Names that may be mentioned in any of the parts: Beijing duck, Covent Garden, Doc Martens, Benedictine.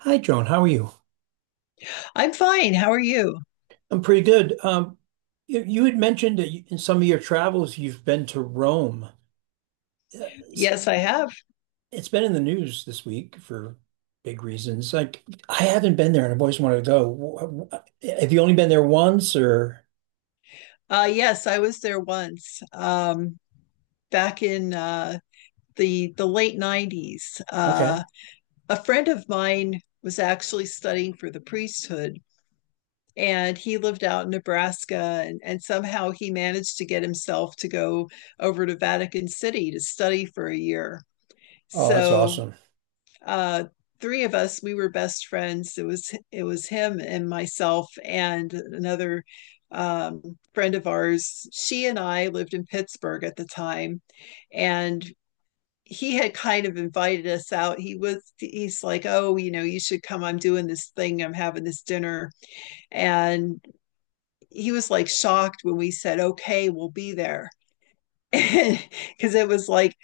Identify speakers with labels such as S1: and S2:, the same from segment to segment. S1: Hi, Joan. How are you?
S2: I'm fine. How are you?
S1: I'm pretty good. You had mentioned that in some of your travels you've been to Rome. Uh, It's,
S2: Yes, I have.
S1: it's been in the news this week for big reasons. Like I haven't been there, and I've always wanted to go. Have you only been there once, or?
S2: Yes, I was there once, back in the late 90s.
S1: Okay.
S2: A friend of mine was actually studying for the priesthood, and he lived out in Nebraska, and somehow he managed to get himself to go over to Vatican City to study for a year.
S1: Oh, that's
S2: So
S1: awesome.
S2: uh, three of us, we were best friends. It was him and myself and another um, friend of ours. She and I lived in Pittsburgh at the time. And he had kind of invited us out. He's like, oh, you know, you should come, I'm doing this thing, I'm having this dinner. And he was like shocked when we said, okay, we'll be there, because it was like,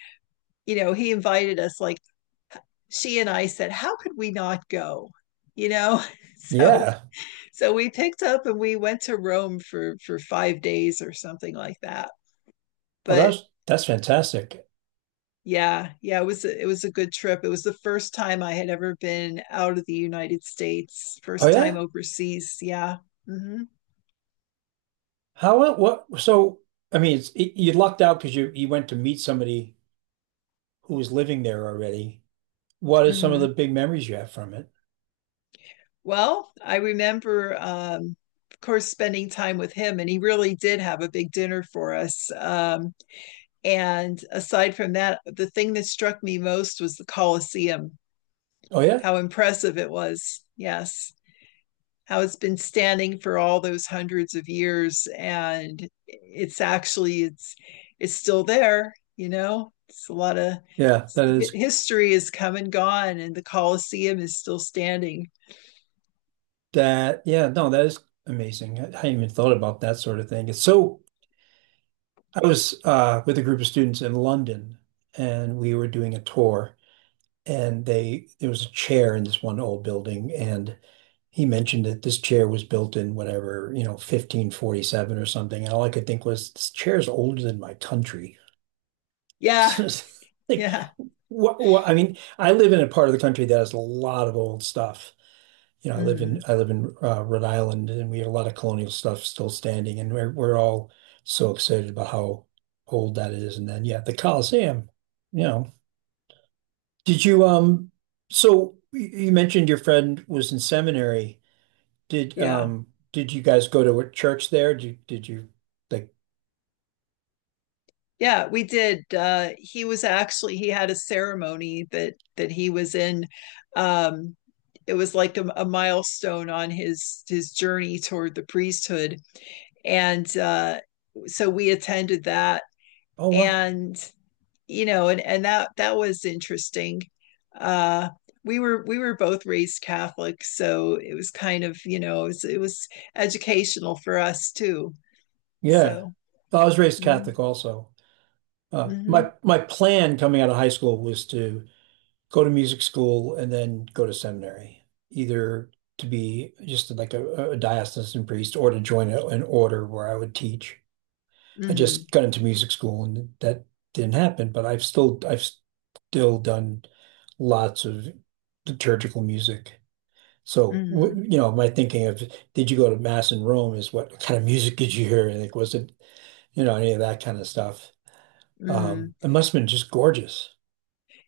S2: you know, he invited us, like, she and I said, how could we not go? You know, so
S1: Yeah.
S2: so we picked up and we went to Rome for 5 days or something like that.
S1: Oh,
S2: But
S1: that's fantastic.
S2: yeah, yeah, it was it was a good trip. It was the first time I had ever been out of the United States,
S1: Oh
S2: first time
S1: yeah.
S2: overseas. Yeah. hmm
S1: How what? So I mean, you lucked out because you went to meet somebody who was living there already. What are some of the
S2: hmm
S1: big memories you have from it?
S2: Well, I remember, of course, spending time with him, and he really did have a big dinner for us. And aside from that, the thing that struck me most was the Colosseum,
S1: Oh yeah.
S2: how impressive it was. Yes, how it's been standing for all those hundreds of years, and it's actually it's still there, you know, it's a lot of
S1: Yeah, that is
S2: history is come and gone, and the Colosseum is still standing.
S1: that. Yeah, no, that is amazing. I hadn't even thought about that sort of thing. It's so I was with a group of students in London, and we were doing a tour, and they there was a chair in this one old building, and he mentioned that this chair was built in whatever, 1547 or something, and all I could think was this chair is older than my country.
S2: Yeah.
S1: Like,
S2: Yeah.
S1: what, what? I mean, I live in a part of the country that has a lot of old stuff. You know, I live in
S2: Mhm.
S1: I live in uh, Rhode Island, and we have a lot of colonial stuff still standing, and we're all so excited about how old that is. And then, yeah, the Coliseum. You know. Did you um? So you mentioned your friend was in seminary. Did
S2: Yeah.
S1: um? Did you guys go to a church there? Did you like?
S2: Yeah, we did. He was actually, he had a ceremony that he was in, um it was like a milestone on his journey toward the priesthood. And so we attended that.
S1: Oh wow,
S2: And you know, and that was interesting. Uh we were both raised Catholic, so it was kind of, you know, it was educational for us too.
S1: yeah.
S2: So,
S1: Well, I was raised
S2: mhm.
S1: Catholic also. Uh, my
S2: Mhm.
S1: my plan coming out of high school was to go to music school and then go to seminary, either to be just like a diocesan priest or to join an order where I would teach. I
S2: Mm-hmm.
S1: just got into music school and that didn't happen, but I've still done lots of liturgical music. So,
S2: Mm-hmm.
S1: you know, my thinking of did you go to mass in Rome is what kind of music did you hear? Like, was it, any of that kind of stuff?
S2: Mm-hmm.
S1: It must have been just gorgeous.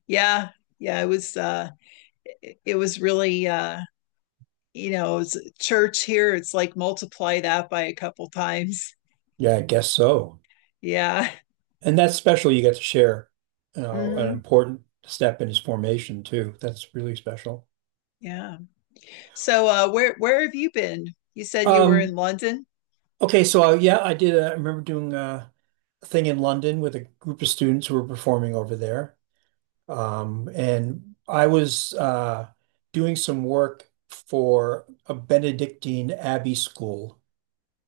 S2: Yeah. Yeah. It was it was really you know, it's church here, it's like multiply that by a couple times.
S1: Yeah, I guess so.
S2: Yeah.
S1: And that's special you get to share, you an
S2: Mm-hmm.
S1: important step in his formation too. That's really special.
S2: Yeah. So where have you been? You said you were in
S1: Um,
S2: London.
S1: okay, so yeah, I did. I remember doing a thing in London with a group of students who were performing over there, and I was doing some work for a Benedictine abbey school.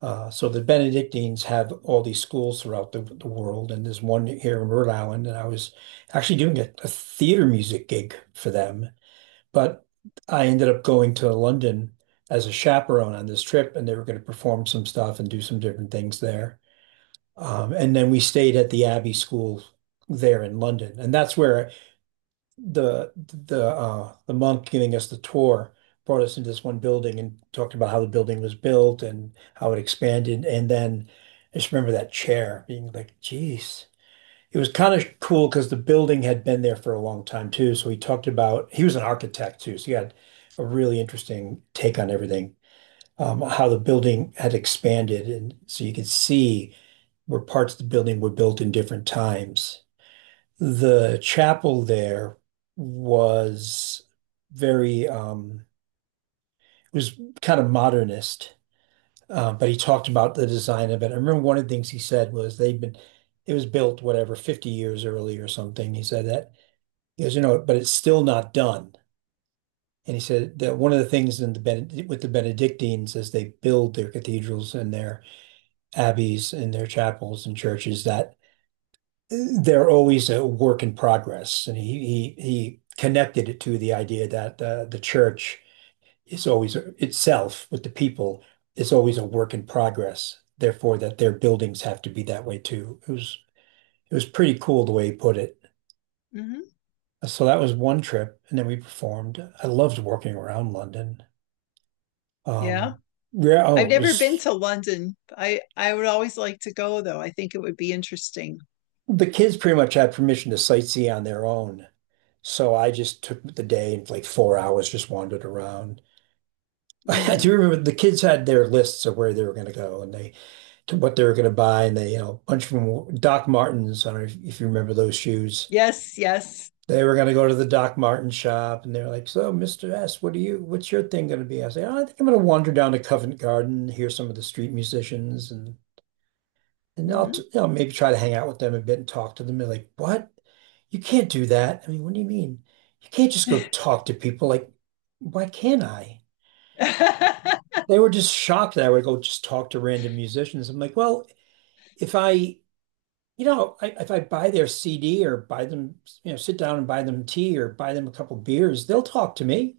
S1: So the Benedictines have all these schools throughout the world, and there's one here in Rhode Island, and I was actually doing a theater music gig for them. But I ended up going to London as a chaperone on this trip, and they were going to perform some stuff and do some different things there. And then we stayed at the Abbey School there in London, and that's where the monk giving us the tour brought us into this one building and talked about how the building was built and how it expanded. And then I just remember that chair being like, "Geez." It was kind of cool because the building had been there for a long time too. So he talked about he was an architect too, so he had a really interesting take on everything, how the building had expanded, and so you could see where parts of the building were built in different times. The chapel there was very. It was kind of modernist, but he talked about the design of it. I remember one of the things he said was they'd been it was built whatever 50 years early or something. He said that. He goes, you know, but it's still not done. And he said that one of the things in the Bened with the Benedictines as they build their cathedrals and their abbeys and their chapels and churches that they're always a work in progress. And he connected it to the idea that the church is always itself with the people is always a work in progress. Therefore, that their buildings have to be that way too. It was pretty cool the way he put it.
S2: Mm-hmm.
S1: So that was one trip, and then we performed. I loved working around London.
S2: Yeah.
S1: Um, yeah,
S2: I've
S1: oh,
S2: never been to London. I would always like to go though. I think it would be interesting.
S1: the kids pretty much had permission to sightsee on their own. So I just took the day and like 4 hours just wandered around. I do
S2: Mm-hmm.
S1: remember the kids had their lists of where they were going to go and they to what they were going to buy and they a bunch of them Doc Martens. I don't know if you remember those shoes.
S2: Yes, yes.
S1: They were going to go to the Doc Marten shop and they are like, "So, Mr. S, what's your thing going to be?" I say, "Oh, I think I'm going to wander down to Covent Garden, hear some of the street musicians and." And I'll,
S2: Mm-hmm.
S1: you know, maybe try to hang out with them a bit and talk to them. They're like, what? You can't do that. I mean, what do you mean? You can't just go talk to people. Like, why can't I? They were just shocked that I would go just talk to random musicians. I'm like, well, if I, you know, I, if I buy their CD or buy them, sit down and buy them tea or buy them a couple beers, they'll talk to me.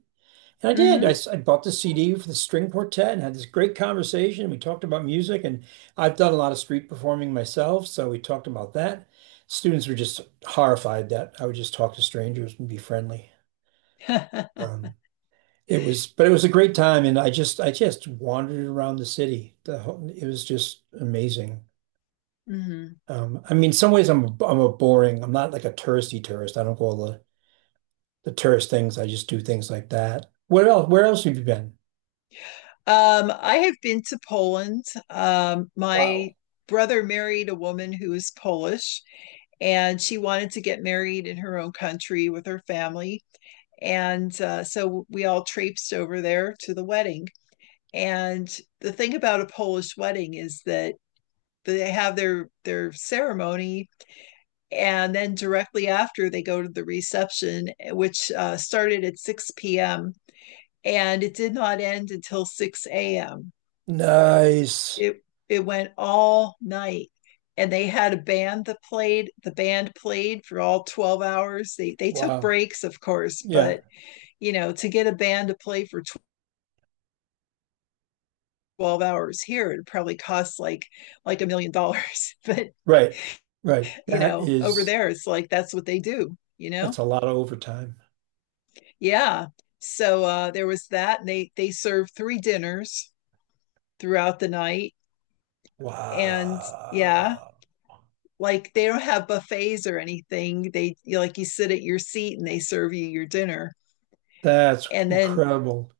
S1: And I did. I,
S2: Mm-hmm.
S1: s- I bought the CD for the string quartet and had this great conversation. We talked about music, and I've done a lot of street performing myself, so we talked about that. Students were just horrified that I would just talk to strangers and be friendly. Um, but it was a great time, and I just wandered around the city. It was just amazing.
S2: Mm-hmm.
S1: I mean, in some ways, I'm a boring. I'm not like a touristy tourist. I don't go all the tourist things. I just do things like that. Where else? Where else have you been?
S2: I have been to Poland.
S1: Wow.
S2: My brother married a woman who is Polish, and she wanted to get married in her own country with her family. And so we all traipsed over there to the wedding. And the thing about a Polish wedding is that they have their ceremony, and then directly after they go to the reception, which started at 6 p.m. and it did not end until 6 a.m.
S1: Nice.
S2: It went all night, and they had a band that played. The band played for all 12 hours. They took
S1: Wow.
S2: breaks, of course,
S1: Yeah.
S2: but you know, to get a band to play for 12 hours here, it probably costs like $1 million. But
S1: Right. Right.
S2: you
S1: That
S2: know, over
S1: is,
S2: there it's like that's what they do, you
S1: that's
S2: know.
S1: a lot of overtime.
S2: Yeah. So there was that, and they served 3 dinners throughout the night. And yeah,
S1: Wow.
S2: like they don't have buffets or anything. They, like, you sit at your seat and they serve you your dinner.
S1: That's
S2: And then
S1: incredible.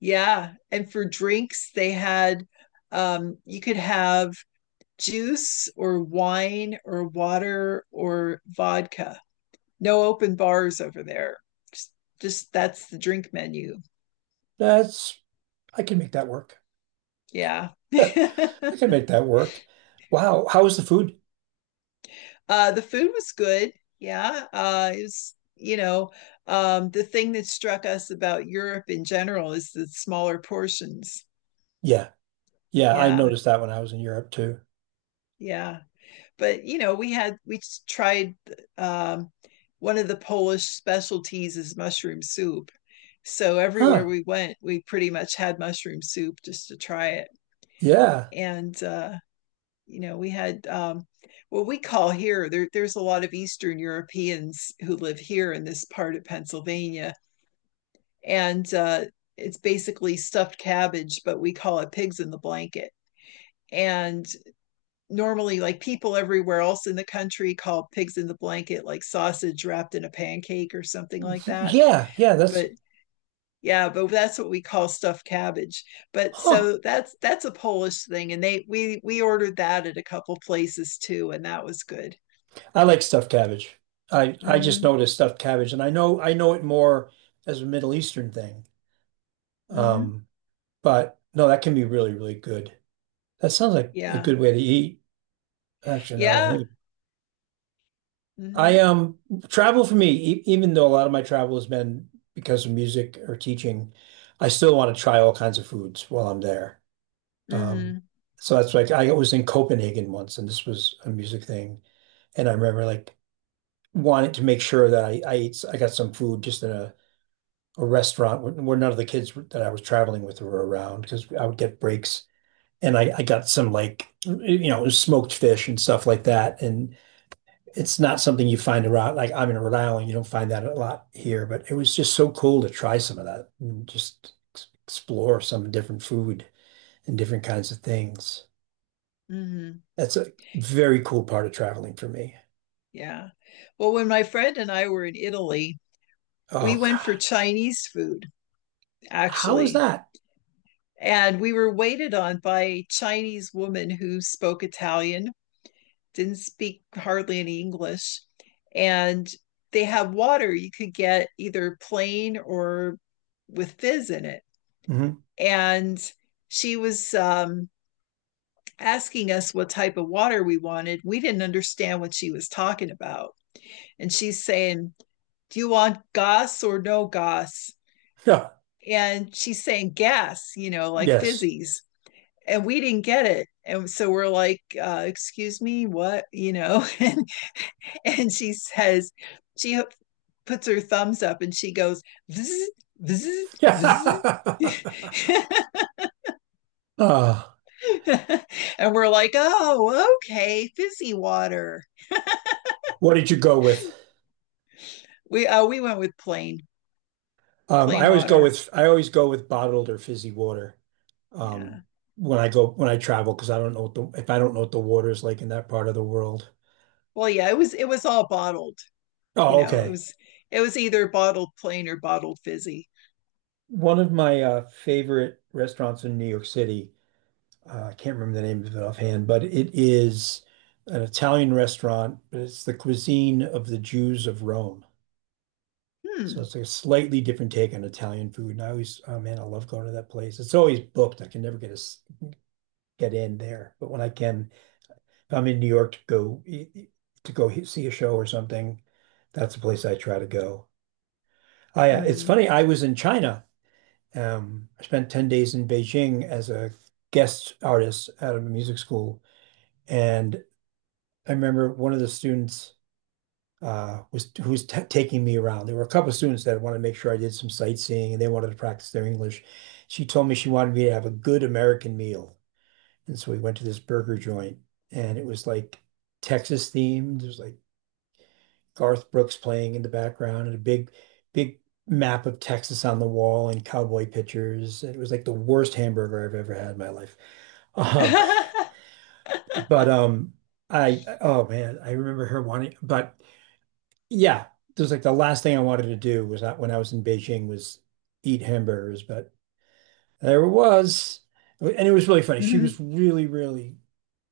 S2: yeah, and for drinks they had you could have juice or wine or water or vodka. No open bars over there. Just, just that's the drink menu.
S1: That's, I can make that work.
S2: Yeah.
S1: I can make that work. Wow. How was the food?
S2: The food was good. Yeah. It was, you know, the thing that struck us about Europe in general is the smaller portions.
S1: Yeah. Yeah. I
S2: Yeah.
S1: noticed that when I was in Europe too.
S2: Yeah. But, you know, we tried um, one of the Polish specialties is mushroom soup. So everywhere
S1: Huh.
S2: we went, we pretty much had mushroom soup just to try it.
S1: Yeah.
S2: And you know, we had what we call here, there's a lot of Eastern Europeans who live here in this part of Pennsylvania. And it's basically stuffed cabbage, but we call it pigs in the blanket. And normally, like, people everywhere else in the country call pigs in the blanket like sausage wrapped in a pancake or something like that.
S1: Yeah. Yeah. That's,
S2: But yeah, but that's what we call stuffed cabbage. But
S1: huh.
S2: so that's a Polish thing, and they we ordered that at a couple places too, and that was good.
S1: I like stuffed cabbage. I just
S2: Mm-hmm.
S1: noticed stuffed cabbage and I know it more as a Middle Eastern thing.
S2: Mm-hmm.
S1: Um, but no, that can be really, really good. That sounds like a
S2: Yeah.
S1: good way to eat, actually, now that I
S2: Yeah.
S1: think of it. I
S2: Mm-hmm.
S1: travel for me, e even though a lot of my travel has been because of music or teaching, I still want to try all kinds of foods while I'm there. Um,
S2: Mm-hmm.
S1: so that's like I was in Copenhagen once, and this was a music thing, and I remember like wanting to make sure that I got some food just in a restaurant where none of the kids that I was traveling with were around because I would get breaks, and I got some like smoked fish and stuff like that, and it's not something you find around. Like I'm in Rhode Island, you don't find that a lot here, but it was just so cool to try some of that and just explore some different food and different kinds of things.
S2: Mm-hmm.
S1: That's a very cool part of traveling for me.
S2: Yeah. Well, when my friend and I were in Italy, we
S1: Oh
S2: went for
S1: God,
S2: Chinese food,
S1: how is
S2: actually.
S1: that?
S2: And we were waited on by a Chinese woman who spoke Italian, didn't speak hardly any English. And they had water, you could get either plain or with fizz in it.
S1: Hmm.
S2: And she was asking us what type of water we wanted, we didn't understand what she was talking about. And she's saying, do you want gas or no gas?
S1: Yeah.
S2: And she's saying gas, you know, like
S1: Yes.
S2: fizzies. And we didn't get it. And so we're like, excuse me, what? You know, and she says, She puts her thumbs up and she goes, vzz, vzz, vzz.
S1: Yeah. Uh,
S2: And we're like, oh, okay, fizzy water.
S1: what did you go with?
S2: We went with
S1: I
S2: plain
S1: always go
S2: water.
S1: with I always go with bottled or fizzy water. Um,
S2: Yeah.
S1: when I travel because I don't know what the if I don't know what the water is like in that part of the world.
S2: Well, yeah, it was all bottled. You
S1: Oh,
S2: know, it
S1: okay.
S2: was, it was either bottled plain or bottled fizzy.
S1: One of my favorite restaurants in New York City, I can't remember the name of it offhand, but it is an Italian restaurant, but it's the cuisine of the Jews of Rome. So
S2: Hmm.
S1: it's like a slightly different take on Italian food. And I always, oh man, I love going to that place. It's always booked. I can never get in there. But when I can, if I'm in New York to go see a show or something, that's the place I try to go. It's
S2: hmm
S1: funny, I was in China. I spent 10 days in Beijing as a guest artist at a music school. And I remember one of the students was who's t taking me around. There were a couple of students that wanted to make sure I did some sightseeing and they wanted to practice their English. She told me she wanted me to have a good American meal. And so we went to this burger joint and it was like Texas themed. There's like Garth Brooks playing in the background and a big, big map of Texas on the wall and cowboy pictures. It was like the worst hamburger I've ever had in my life. Um, but I, oh man, I remember her wanting. But yeah, there's like the last thing I wanted to do was not when I was in Beijing was eat hamburgers, but there it was, and it was really funny. She was really, really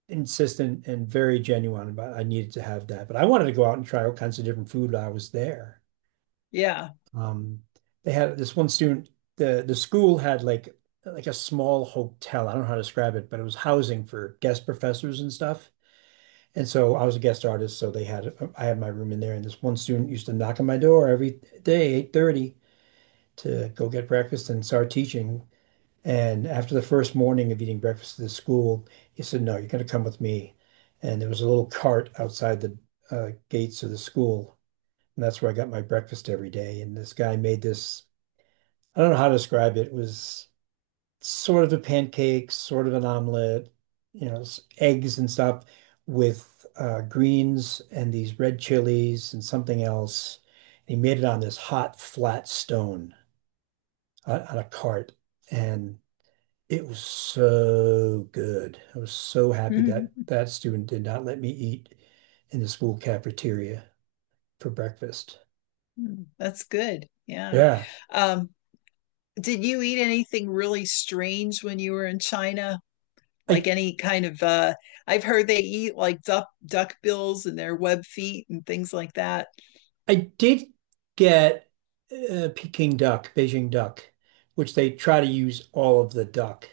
S1: insistent and very genuine about I needed to have that. But I wanted to go out and try all kinds of different food while I was there.
S2: yeah.
S1: Um, they had this one student, the school had like a small hotel. I don't know how to describe it, but it was housing for guest professors and stuff. And so I was a guest artist, so they had I had my room in there, and this one student used to knock on my door every day, 8:30, to go get breakfast and start teaching. And after the first morning of eating breakfast at the school, he said, "No, you're going to come with me." And there was a little cart outside the gates of the school, and that's where I got my breakfast every day. And this guy made this I don't know how to describe it. It was sort of a pancake, sort of an omelet, eggs and stuff with greens and these red chilies and something else. And he made it on this hot, flat stone on a cart. And it was so good. I was so happy that that student did not let me eat in the school cafeteria for breakfast.
S2: That's good. Yeah.
S1: Yeah.
S2: Um, did you eat anything really strange when you were in China? Like
S1: I
S2: any kind of I've heard they eat like duck duck bills and their web feet and things like that.
S1: I did get Peking duck, Beijing duck, which they try to use all of the duck.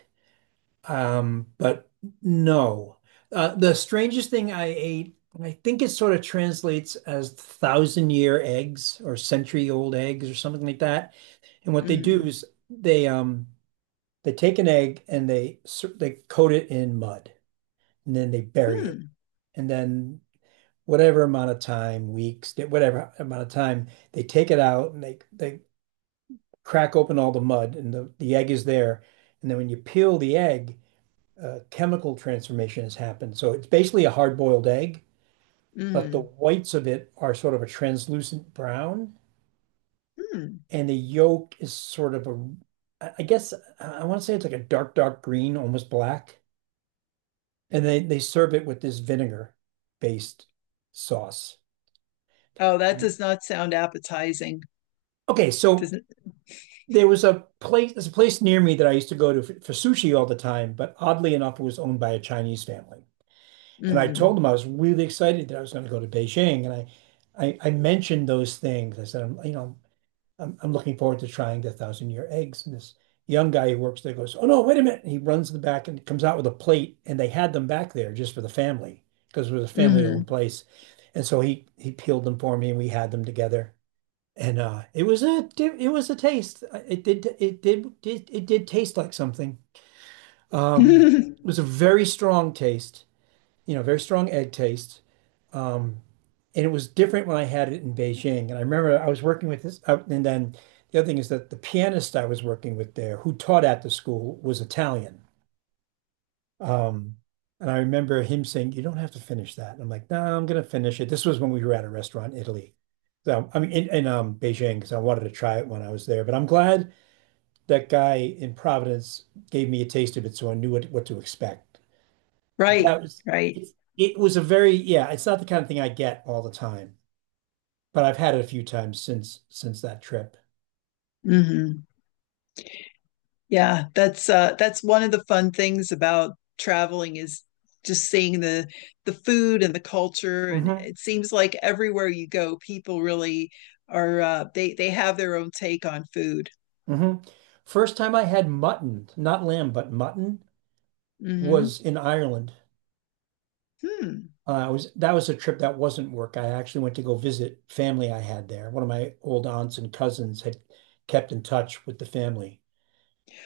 S1: But no. The strangest thing I ate, and I think it sort of translates as thousand year eggs or century old eggs or something like that. And what they do
S2: hmm
S1: is they um they take an egg and they they coat it in mud and then they bury it.
S2: Hmm.
S1: And then whatever amount of time, weeks, whatever amount of time, they take it out and they crack open all the mud and the egg is there. And then when you peel the egg, chemical transformation has happened. So it's basically a hard-boiled egg, but the
S2: hmm
S1: whites of it are sort of a translucent brown,
S2: Hmm.
S1: and the yolk is sort of a, I guess I want to say it's like a dark, dark green, almost black. And they serve it with this vinegar-based sauce.
S2: Oh, that
S1: Yeah.
S2: does not sound appetizing.
S1: Okay, so
S2: Doesn't.
S1: there was a place, there's a place near me that I used to go to for sushi all the time, but oddly enough, it was owned by a Chinese family. And I told
S2: Mm-hmm.
S1: them I was really excited that I was going to go to Beijing, and I mentioned those things. I said, I'm, you know, I'm looking forward to trying the thousand year eggs. And this young guy who works there goes, "Oh no, wait a minute!" And he runs to the back and comes out with a plate, and they had them back there just for the family because it was a
S2: Mm-hmm.
S1: family-owned place. And so he peeled them for me, and we had them together and it was a taste. It did taste like something. Um, it was a very strong taste, you know, very strong egg taste. Um, and it was different when I had it in Beijing. And I remember I was working with this, and then the other thing is that the pianist I was working with there, who taught at the school, was Italian. Um, and I remember him saying, "You don't have to finish that." And I'm like, "No, nah, I'm gonna finish it." This was when we were at a restaurant in Italy. So I mean, in Beijing, because I wanted to try it when I was there. But I'm glad that guy in Providence gave me a taste of it, so I knew what to expect.
S2: Right,
S1: That was
S2: right.
S1: it. It was a very yeah. It's not the kind of thing I get all the time, but I've had it a few times since that trip.
S2: hmm Yeah, that's one of the fun things about traveling is just seeing the food and the culture, and
S1: hmm
S2: it seems like everywhere you go people really are they have their own take on food.
S1: hmm First time I had mutton, not lamb, but mutton,
S2: hmm
S1: was in Ireland.
S2: Hmm.
S1: I was That was a trip that wasn't work. I actually went to go visit family I had there. One of my old aunts and cousins had kept in touch with the family.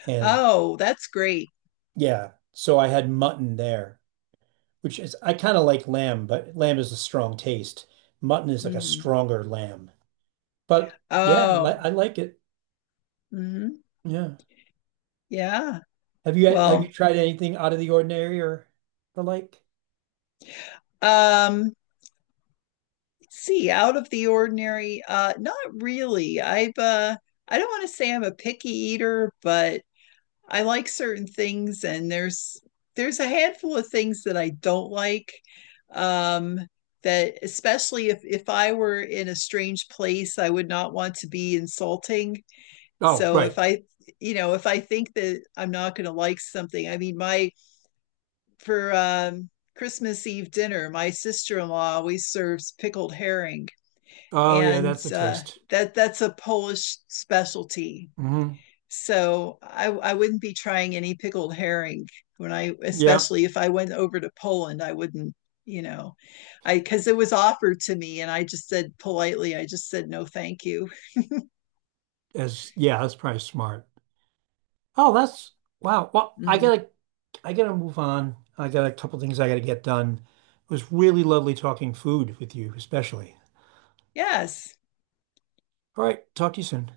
S1: And
S2: Oh, that's great.
S1: yeah, so I had mutton there, which is I kind of like lamb, but lamb is a strong taste. Mutton is like a
S2: hmm
S1: stronger lamb. But yeah,
S2: Oh.
S1: I like it.
S2: hmm
S1: Yeah.
S2: Yeah.
S1: Have you
S2: Well,
S1: tried anything out of the ordinary or the like?
S2: um see, out of the ordinary, not really. I don't want to say I'm a picky eater, but I like certain things, and there's a handful of things that I don't like, um that, especially if I were in a strange place, I would not want to be insulting.
S1: Oh,
S2: So
S1: right.
S2: if I, you know, if I think that I'm not going to like something, I mean, my, for Christmas Eve dinner, my sister-in-law always serves pickled herring,
S1: Oh, yeah,
S2: and
S1: that's a
S2: uh,
S1: taste.
S2: that, that's a Polish specialty.
S1: Hmm.
S2: So I wouldn't be trying any pickled herring when I,
S1: Yeah,
S2: especially if I went over to Poland, I wouldn't, you know, I, because it was offered to me, and I just said politely, I just said no, thank you.
S1: as yeah, that's probably smart. Oh, that's wow. Well,
S2: Mm-hmm.
S1: I gotta move on. I got a couple things I gotta get done. It was really lovely talking food with you, especially.
S2: Yes,
S1: All right, talk to you soon.